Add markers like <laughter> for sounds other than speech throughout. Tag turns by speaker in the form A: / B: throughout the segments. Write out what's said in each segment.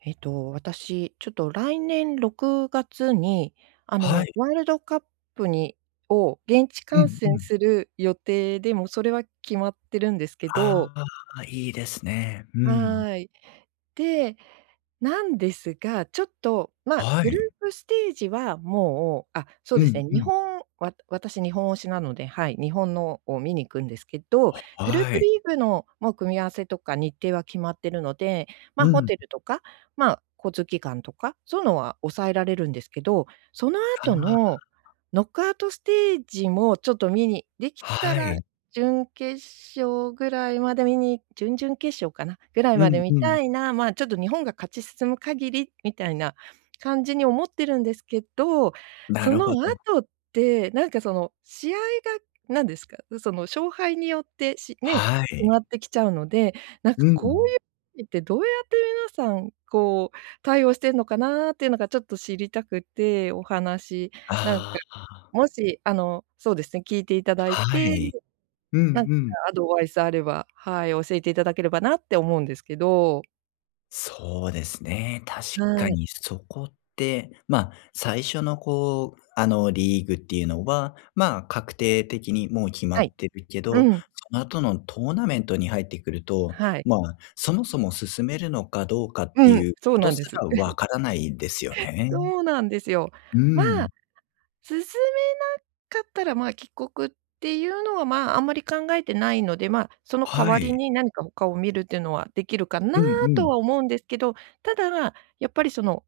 A: えっと私、ちょっと来年6月に、あ
B: は
A: の、
B: い。
A: ワールドカップにを現地
B: う
A: 観
B: んう
A: 戦
B: ん。
A: する予定で、もうそれは決まってるんですけど。
B: ああ、いいですね。うん。
A: はい。で、なんですが、ちょっと、まあ、
B: は
A: グル
B: い。
A: ープステージは、もうあ、そう
B: う
A: です
B: ん
A: ね、
B: う
A: 日
B: ん。
A: 本わ私日本推しなので、はい、日本のを見に行くんですけど、
B: は
A: グルー
B: は
A: プ
B: い。
A: リーグの、もう組み合わせとか日程は決まってるので、ま、
B: う
A: ホ
B: ん。
A: テルとか、まあ、交通機関とか、そういうのは抑えられるんですけど、その
B: あ
A: 後
B: あ。
A: のノックアウトステージも、ちょっと見にできた
B: は
A: ら
B: い。
A: 準決勝ぐらいまで見に準々決勝かな、ぐらい
B: う
A: まで
B: ん
A: 見
B: うん。
A: たいな、ま、ちょっと日本が勝ち進む限りみたいな感じに思ってるんですけど、
B: な
A: そ
B: る
A: の
B: ほど。
A: 後って、なんかその、試合が何ですか、その勝敗によって、しね、
B: は
A: 決ま
B: い。
A: ってきちゃうので、なん
B: う
A: かこう
B: ん。
A: いうときってどうやって皆さん、こう、対応してんのかなっていうのがちょっと知りたくて、お話、なんか、
B: ああ。
A: もし、あの、そうですね、聞いていただい
B: は
A: て、
B: い。うん
A: なんか
B: うん。
A: アドバイスあれば、はい、教えていただければなって思うんですけど。
B: そうですね。確
A: は
B: か
A: い。
B: にそこって、ま、最初の、こう、あの、リーグっていうのは、ま、確定的に、もう、決ま
A: は
B: っ
A: い。
B: てるけ
A: う
B: ど、そ
A: ん。
B: の後のトーナメントに入ってくると、
A: はい。
B: ま、そもそも進めるのかどうかっ
A: う
B: て
A: んう
B: い
A: ん、
B: う
A: そう
B: こと
A: なん
B: す
A: です
B: ら、わからないですよ
A: <laughs>
B: ね。
A: そうなんですよ。
B: う
A: ま、
B: ん。
A: 進めなかったら、ま、帰国っていうのは、ま、あんまり考えてないので、ま、その代
B: は
A: わり
B: い。
A: に何か他を見るっていうのは、できるかな
B: うんう
A: と
B: ん。
A: は思うんですけど、ただ、やっぱり、その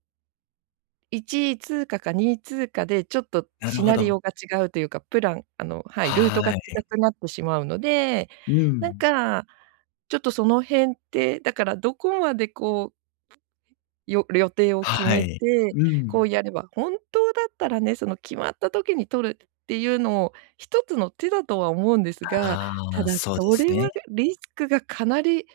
A: 1位通過か2位通過で、ちょっと
B: なる
A: シ
B: ほ
A: ナリオ
B: ど。
A: が違うというか、プラン、あの、はい、ルー
B: はい
A: トが
B: は
A: 違
B: い。
A: くなってしまうので、
B: うー
A: なん
B: ん。
A: か、ちょっと、その辺って、だから、どこまで、こうよ予定を決
B: は
A: め
B: い。
A: て、
B: うー
A: こ
B: ん。
A: う、やれば、本当だったらね、その、決まった時に取るっていうのを、一つの手だとは思うんですが、た
B: あ、
A: だ、
B: そうで
A: そ
B: す
A: れ
B: ね。
A: はリスクがかなり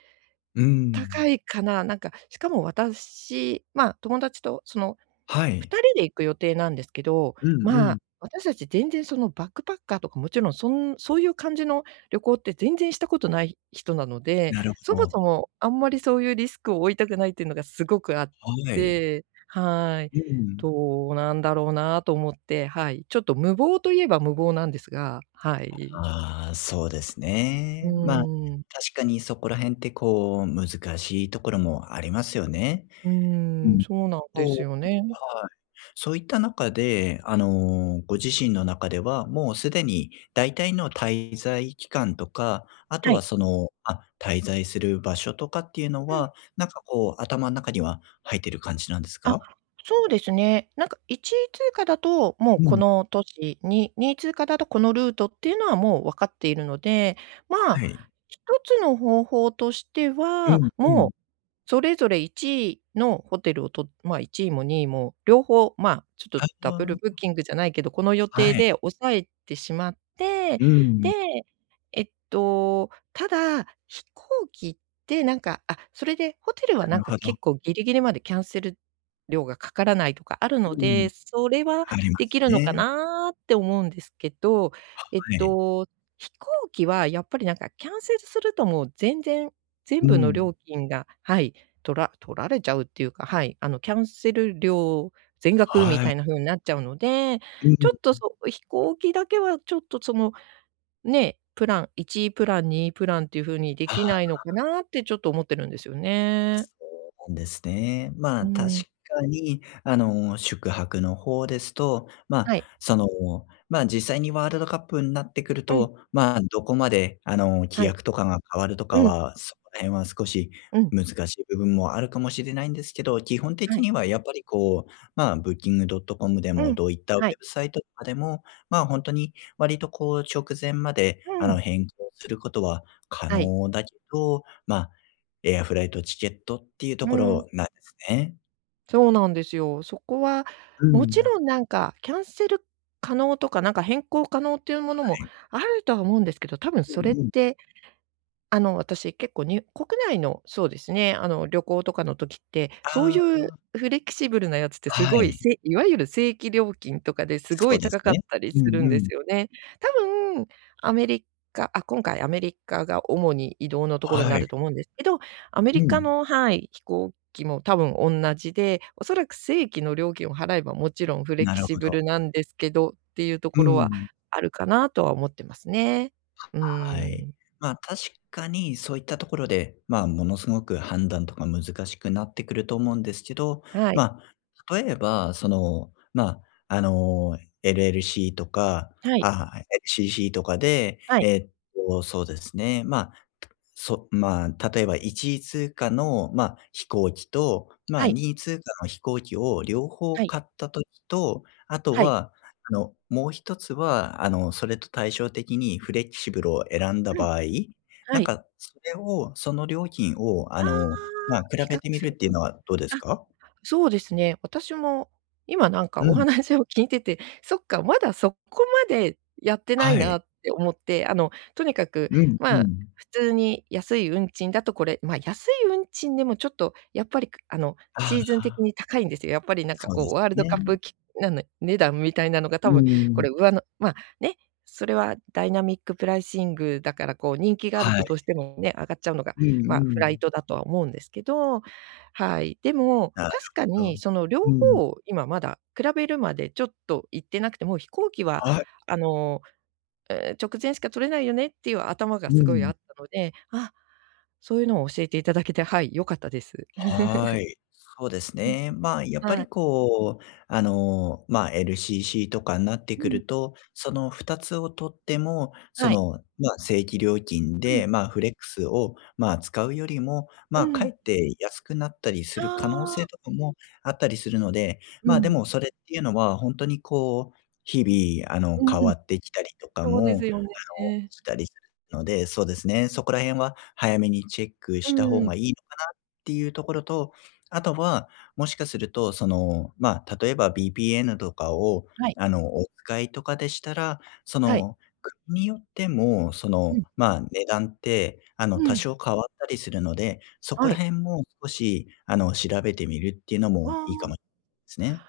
B: うー
A: 高
B: ん。
A: いかな、なんか、しかも私、ま、友達と、その、
B: は
A: ふ
B: い。
A: たりで行く予定なんですけど、
B: うんう
A: ま、
B: ん。
A: 私たち、全然、その、バックパッカーとか、もちろん、そんそういう感じの旅行って全然したことない人なので、
B: なる
A: そ
B: ほ
A: もそ
B: ど。
A: も、あんまりそういうリスクを負いたくないっていうのがすごくあっ
B: はい。
A: て、はい。
B: うーん。
A: どうなんだろうなと思って、はい、ちょっと無謀と言えば無謀なんですが、はい。
B: ああ、そうです
A: う
B: ね。ま、
A: ん。
B: 確かにそこら辺って、こう、難しいところもありますよね。
A: う
B: う
A: ーん、
B: ん。
A: そうなんで
B: そう。
A: すよね。
B: はい。そういった中で、あの、ご自身の中では、もうすでに、大体の滞在期間とか、あと
A: は
B: は、
A: い。
B: その、あ、滞在する場所とかっていうの
A: うん。
B: は、なんか、こう、頭ん中には入ってる感じなんです
A: あ、
B: か？
A: そうですね。なんか、1位通過だと、もう、
B: う
A: こ
B: ん。
A: の都市に、2位通過だとこのルートっていうのは、もう、分かっているので、ま、
B: はい。
A: 一つの方法として
B: う
A: は、
B: んう
A: も
B: ん。
A: う、それぞれ、1位のホテルをと、ま、1位も2位も、両方、ま、ちょっ
B: あ、あ
A: とダブル
B: あ。
A: ブッキングじゃないけど、この予
B: は
A: 定
B: い。
A: で押さえてしまって、
B: うん。
A: で、えっと、ただ、飛行機って、なんか、あ、それでホテル
B: な
A: は、なん
B: る
A: か、
B: ほど。
A: 結構ギリギリまでキャンセル料がかからないとかあるの
B: うん。
A: で、それは
B: ありま
A: でき
B: す
A: るのか
B: ね。
A: なって思うんですけど、えっ
B: はい。
A: と、飛行機は、やっぱり、なんか、キャンセルすると、もう、全然、
B: う
A: 全
B: ー
A: 部の
B: ん。
A: 料金がはい、取ら取られちゃうっていうか、はい、あの、キャンセル料全額み
B: はい。
A: たいな風になっちゃうので、
B: うー
A: ちょっと、
B: ん。
A: そう、飛行機だけは、ちょっと、その、ね、プラン1位プラン、2位プランっていう風にで
B: あ
A: きな
B: あ。
A: いのかなって、ちょっと、思ってるんですよね。
B: そうなんですね。
A: うー
B: ま、確
A: ん。
B: かに、あの、宿泊の方ですと、ま、
A: はい。
B: その、ま、実際にワールドカップになってくる
A: うん。
B: と、ま、どこまで、あの、規
A: はい。
B: 約とかが変わると
A: う
B: か
A: ん。
B: は、その辺は少し
A: うん。
B: 難しい部分もあるかもしれないんですけど、基本
A: は
B: 的
A: い。
B: には、やっぱり、こう、ま、Booking.com でも、
A: うん、
B: どういったウェ
A: はい。
B: ブサイトとかでも、ま、ほんとに、割と、こう、直前まで、あ
A: うん。
B: の、変更することは可
A: はい。
B: 能だけど、ま、エアフライトチケットっていうと
A: う
B: こ
A: ーん。
B: ろなんですね。
A: そうなんですよ。そこは、
B: う
A: もち
B: ん。
A: ろんなんか、キャンセル可能とかなんか、変更可能というものも
B: はい。
A: あるとは思うんですけど、多分
B: う
A: それっ
B: んうん。
A: て、あの、私、結構にゅ国内の、そうですね、あの旅行とかの時って、そう
B: あ
A: いう
B: あ。
A: フレキシブルなやつってす
B: は
A: ごい
B: い。
A: せいわゆる正規料金とかで、すご
B: そう
A: い
B: です
A: 高かっ
B: ね。
A: たり
B: う
A: する
B: ん
A: ん
B: う
A: で
B: ん。
A: すよね。多分、アメリカ、あ、今回アメリカが主に移動のところに
B: は
A: な
B: い。
A: ると思うんですけど、アメリ
B: う
A: カ
B: ん。
A: のはい、飛行機も多分おんなじで、おそらく正規の料金を払えば、もちろんフレ
B: な
A: キ
B: る
A: シ
B: ほ
A: ブ
B: ど。
A: ルなんですけど、っていうと
B: う
A: ころは
B: ん。
A: あるかな、とは思ってますね。うー
B: はい。
A: ん。
B: ま、確かにそういったところで、ま、ものすごく判断とか難しくなってくると思うんですけど。
A: はい。
B: ま、例えばその、ま、あの、LLC とか、
A: はい。
B: あ、LCC とかで、
A: はい。
B: えっとそうですね、ま、そ、ま、例えば、1位通過の、ま、飛行機と、
A: は
B: ま、
A: い。
B: 2位通過の飛行機を両方
A: はい。
B: 買った時と、あと
A: はい。
B: は、あの、もう1つは、あの、それと対照的にフレキシブルを選んだ
A: うん。
B: 場合、な
A: は
B: ん
A: い。
B: かそれを、その料金を、あ
A: ああ、
B: の、ま、比
A: 比
B: べ
A: 較
B: てみ
A: す
B: るっ
A: る
B: ていう
A: と。
B: のはどうです
A: あ、
B: か？
A: そうですね。私も今なんか
B: う
A: お
B: ん。
A: 話を聞いてて、そっか、まだそこまでやってない
B: はい。
A: なって思って。あの、とにかく、
B: うんう
A: まあ
B: ん。
A: 普通に安い運賃だとこれ。ま、安い運賃でもちょっとやっぱりあの、
B: あ
A: シーズン的
B: あ。
A: に高いんですよ。やっぱりなんか
B: そう
A: こ
B: で
A: う、
B: す
A: ワールド
B: ね。
A: カップき、なんの値段みたいなのが
B: う
A: 多
B: ー
A: 分こ
B: ん。
A: れ、うわのま、ね、それはダイナミックプライシングだから、こう人気がある
B: は
A: と
B: い。
A: どうしても、ね、上がっちゃうのが、
B: うんう
A: ま、フライ
B: ん。
A: トだとは思うんですけど。はい、でも
B: なる
A: 確か
B: ほど。
A: に、その両
B: うん。
A: 方を今まだ、比べるまでちょっといってなくて、もう、飛行機は
B: はい。
A: あの、直前しか取れないよねっていう頭が
B: う
A: すごい
B: ん。
A: あったので。あ、そういうのを教えていただけて、はい、良かったです。
B: は
A: <laughs>
B: い。そうです
A: うん。
B: ね。ま、やっぱ
A: は
B: り
A: い。
B: こう、あの、ま、LCC とかになって
A: う
B: く
A: ん。
B: ると、その2つを取っても、そ
A: はい。
B: の、ま、正規料金
A: うん。
B: で、ま、フレックスを、ま、使うよりも、
A: う
B: ま、かえ
A: ん。
B: って安くなったりす
A: あ
B: る可能
A: あ。
B: 性とかもあったりするので。
A: う
B: ま、で
A: ん。
B: も、それっていうのは本当にこう、日々、あの
A: う
B: 変わ
A: ん。
B: ってきたりとか
A: そう
B: も、
A: ですよ
B: あの、
A: ね。
B: したりするので。そうですね、そこら辺は早めにチェック
A: う
B: した方
A: ーん。
B: がいいのかなっていうところと、あとは、もしかすると、その、ま、例えばVPNとかを、
A: はい。
B: あの、お使いとかでしたら、そ
A: はい。
B: の、国によっても、そ
A: う
B: の、
A: ん。
B: ま、値段って、あの、
A: う
B: 多
A: ん。
B: 少変わったりするので。そこ
A: は
B: ら
A: い。
B: 辺も少し、あの、調べてみるっていうのも
A: あ
B: いいか
A: あ。
B: もすね。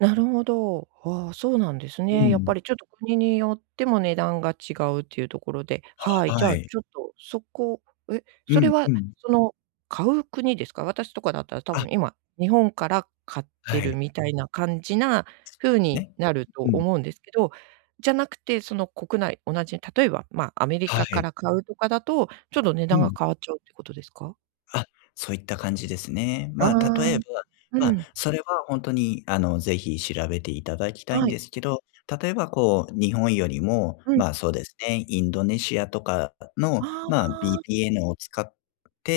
A: なるほど。あ、そうなんです
B: う
A: ね。やっ
B: ん。
A: ぱりちょっと、国によっても値段が違うっていうところで、はい。じ
B: は
A: ゃあ
B: い。
A: ちょっと、そこ、え、
B: う
A: それ
B: んう
A: は、
B: ん。
A: その、買う国ですか？私とかだったら多
B: あ。
A: 分今、日本から買って
B: は
A: る
B: い。
A: みたいな感じな
B: そう
A: 風
B: です
A: に
B: ね。
A: なると
B: うん。
A: 思うんですけど、じゃなくて、その国内、同じ、例えば、ま、アメリ
B: は
A: カか
B: い。
A: ら買うとかだと、ちょっと値
B: う
A: 段が
B: ん。
A: 変わっちゃうってことですか？
B: あ、そういった感じですね。
A: あ
B: まあ、
A: あ。
B: 例えば、
A: う
B: まあ、
A: ん。
B: それはほんとに、あの、是非調べていただきたいん
A: はい。
B: ですけど、例えばこう、日本よりも、
A: うん。
B: まあ、そうですね。インドネシアとかの、
A: あ
B: まあ、
A: あ。
B: VPN を使っ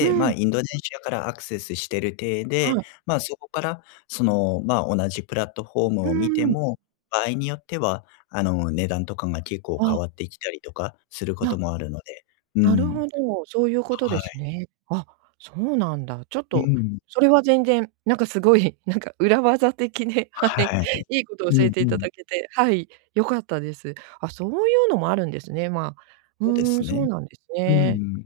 A: う
B: まあ、
A: ん。
B: インドネシアからアクセスしてる体
A: は
B: で、
A: い。
B: まあ、そこから、その、ま、同じプラットフォー
A: う
B: ム
A: ー
B: を見て
A: ん。
B: も、場合によっては、あの、値段とかが結構
A: あ
B: 変
A: あ。
B: わってきたりとか、すること
A: な
B: もあるのでう
A: なる
B: ん。
A: ほど。そういうことで
B: は
A: す
B: い。
A: ね。あ、そうなんだ。ちょっ
B: う
A: と、
B: ん。
A: それは全然、なんかすごい、なんか裏技的で、はい。
B: はい。
A: いいことを教
B: う
A: え
B: ん
A: て
B: う
A: いた
B: ん。
A: だけて、はい。良かったです。あ、そういうのもあるんですね。まあ、
B: そうで
A: うー
B: す
A: ん。そう
B: ね。
A: なんです
B: う
A: ね。
B: ん。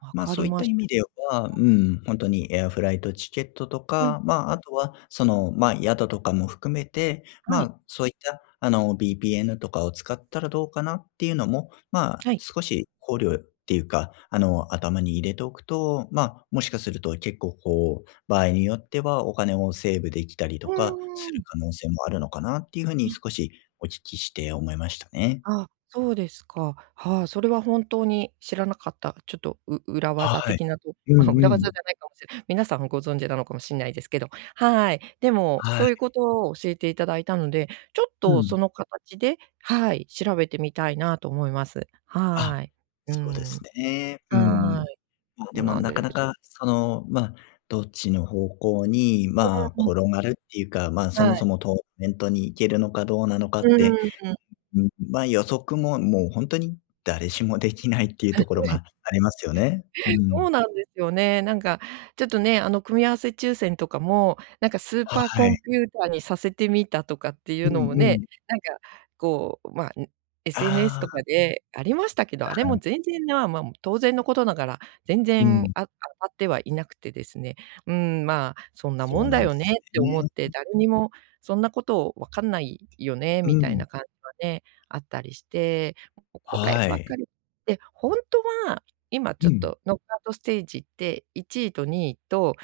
A: 分
B: まあ、
A: か
B: そ
A: り
B: ういっ
A: ま
B: た
A: し
B: 意
A: た。
B: 味では、う
A: はい。
B: ん。本当にエアフライトチケットと
A: うん。
B: か、まあ、あとは、その、ま a、宿とかも含めて、ま
A: はい。
B: あ、そういった、あの、VPN とかを使ったらどうかなっていうのも、まあ、
A: はい。
B: 少し、考慮っていうか、あの、頭に入れておくと、まあ、もしかすると結構こう、場合によってはお金をセーブ出来たり
A: う
B: とか、す
A: ー
B: る
A: ん。
B: 可能性もあるのかなっていう風に
A: あ。
B: 少し、お聞きして思いましたね。
A: ああ、そうですか。はあ、それは本当に、知らなかった。ちょっと、う裏技
B: はい。
A: 的なと
B: う
A: まあ、
B: ん
A: 裏
B: う
A: 技じ
B: ん。
A: ゃないかもしれ皆さんもご存じなのかもしんないですけど、はい。でも、
B: はい。
A: そういうことを教えていただいたので、ちょっ
B: う
A: と、
B: ん。
A: その形で、はい。調べてみたいなと思います。
B: あ、
A: はい。う
B: そうです
A: ん。
B: ね。うん。
A: はい。
B: まあ、
A: ほ
B: で
A: う
B: も
A: なん
B: なか
A: で
B: な
A: すよ。
B: か、その、まあ、どっちの方向に、
A: う
B: まあ、
A: ーん。
B: 転がるっていうか、ま、そ
A: は
B: もそ
A: い。
B: もトーナメントに行けるのかどうなのか
A: う
B: って、
A: ーん。
B: ん、ま、予測も、もう本当に誰しも出来ないっていうところがありますよね。う
A: <laughs> そう
B: ん。
A: なんですよね。なんか、ちょっとね、あの組み合わせ抽選とかも、なんかスー
B: は
A: パーコ
B: い。
A: ンピューターにさせてみたとかってい
B: う
A: うのも
B: んう
A: ね。
B: ん。
A: なんか、こう、まあ、ん SNS
B: あ
A: と
B: あ。
A: かで、ありましたけど、
B: だ
A: あれ
B: はん。
A: も全然なま、も、当然のことながら、全
B: う
A: 然、
B: ん。
A: あ当たってはいなくてですね。うん。まあ、そんな
B: そ
A: も
B: う
A: ん
B: な
A: だ
B: ん
A: よ
B: です
A: ねって思って、
B: ね。
A: 誰にも、そんなこと分かんないよね、
B: う
A: みたい
B: ん。
A: な感じはね、あったりして、ここれ
B: は
A: ばっか
B: い。
A: りって、ほんとは、今ち
B: う
A: ょっ
B: ん。
A: と、ノックアウトステージで、1位と2位と、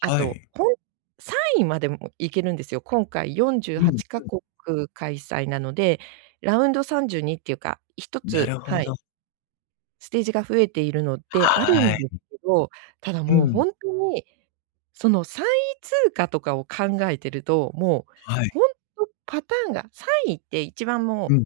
A: あ
B: は
A: と、
B: い。
A: ほん3位までも行けるんですよ。今回よんじゅう
B: う
A: は
B: ん
A: ちか
B: うん。
A: こく開催なので、ラウンド32っていうか、ひと
B: な
A: つ
B: るほ
A: はい。
B: ど。
A: ステージが増えているのってあるん
B: はい。
A: ですけど、ただ
B: う
A: もう、ほ
B: ん。
A: んとに、その、3位通過とかを考えてると、もう、
B: はい。
A: ほんとパターンが3位って一番も
B: う
A: う、
B: ん。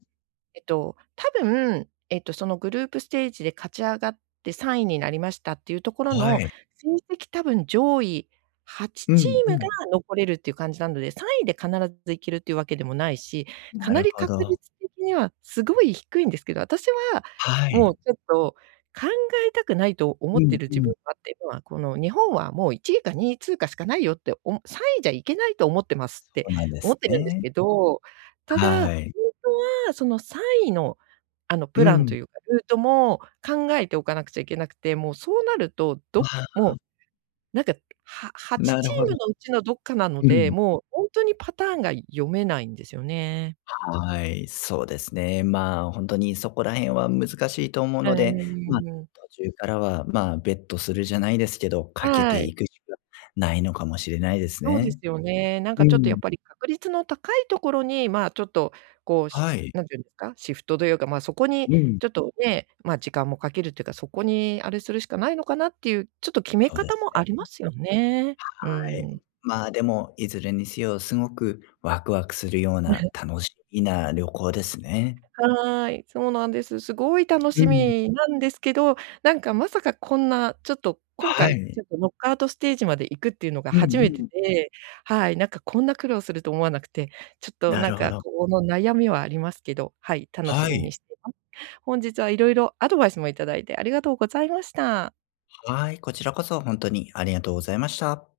A: えと、多分、ええと、そのグループステージで勝ち上がって3位になりましたっていうところ
B: は
A: の、
B: い。
A: 成績多分上位はち
B: う
A: チ
B: ん
A: ー
B: う
A: ムが
B: ん。
A: 残れるっていう感じなので、3位で必ず行けるっていうわけでもないし、か
B: な
A: な
B: る
A: り
B: ほ
A: 確
B: ど。
A: 率的には、すごい低いんですけど、私は、
B: は
A: も
B: い。
A: う、ちょっと、考えたくないと思
B: う
A: って
B: ん
A: る
B: う
A: 自分
B: ん。
A: がっていうのは、この日本はもう1位か2位通過しかないよって、お3位じゃいけないと思ってます。っ
B: そ
A: て
B: うなんで
A: 思
B: す
A: ってるんです
B: ね。
A: けど、ただ、ほんと
B: はい。
A: は、その3位の、あの、
B: う
A: プランと
B: ん。
A: いうか、ルートも、考えておかなくちゃいけなくて、もうそうなると、
B: わ
A: ど、も
B: あ。
A: う、なんか、ははち
B: な
A: チ
B: るほ
A: ー
B: ど。
A: ムのうちのどっかなの
B: う
A: で、
B: ん。
A: もうほんとにパターンが読めないんですよね。
B: はい。そうですね。まあ、ほんとに、そこら辺は難しいと思う
A: う
B: ので、まあ、
A: ーん。
B: 途中からは、まあ、ベットするじゃないですけど、かけて
A: はい。
B: いくしかないのかもしれないです
A: そうで
B: ね。
A: すよね。なん
B: う
A: かちょっとやっ
B: ん。
A: ぱり確率の高いところに、まあ、ちょっと、こう、し
B: はい。
A: 何て言うんですか。シフトというか、まあ、そこに
B: うん。
A: ちょっと、ね、まあ、時間もかけるというか、そこに、あれするしかないのかなっていう、ちょっと決め
B: そうで
A: 方
B: す
A: も
B: ね。
A: ありますよね。う
B: はい。
A: ん。
B: まあ、でも、いずれにせよ、すごくワクワクするような、
A: <chuckles>
B: 楽しみな旅行ですね。
A: はい。そうなんです。すごい楽
B: う
A: し
B: ん。
A: みなんですけど、なんかまさかこんな、ちょっと、今
B: は
A: 回、
B: い。
A: ちょっとノックアウトステージまで行くっていうのが
B: う
A: 初
B: ん
A: め
B: う
A: て
B: ん。
A: で、はい。なんかこんな苦労すると思わなくて、ちょっと、
B: な
A: なん
B: るほ
A: か、
B: ど。
A: こうの、悩みはありますけど、はい。楽し
B: は
A: み
B: い。
A: にしてます。本日は色々、アドバイスもいただいてありがとうございました。
B: はい、こちらこそほんとにありがとうございました。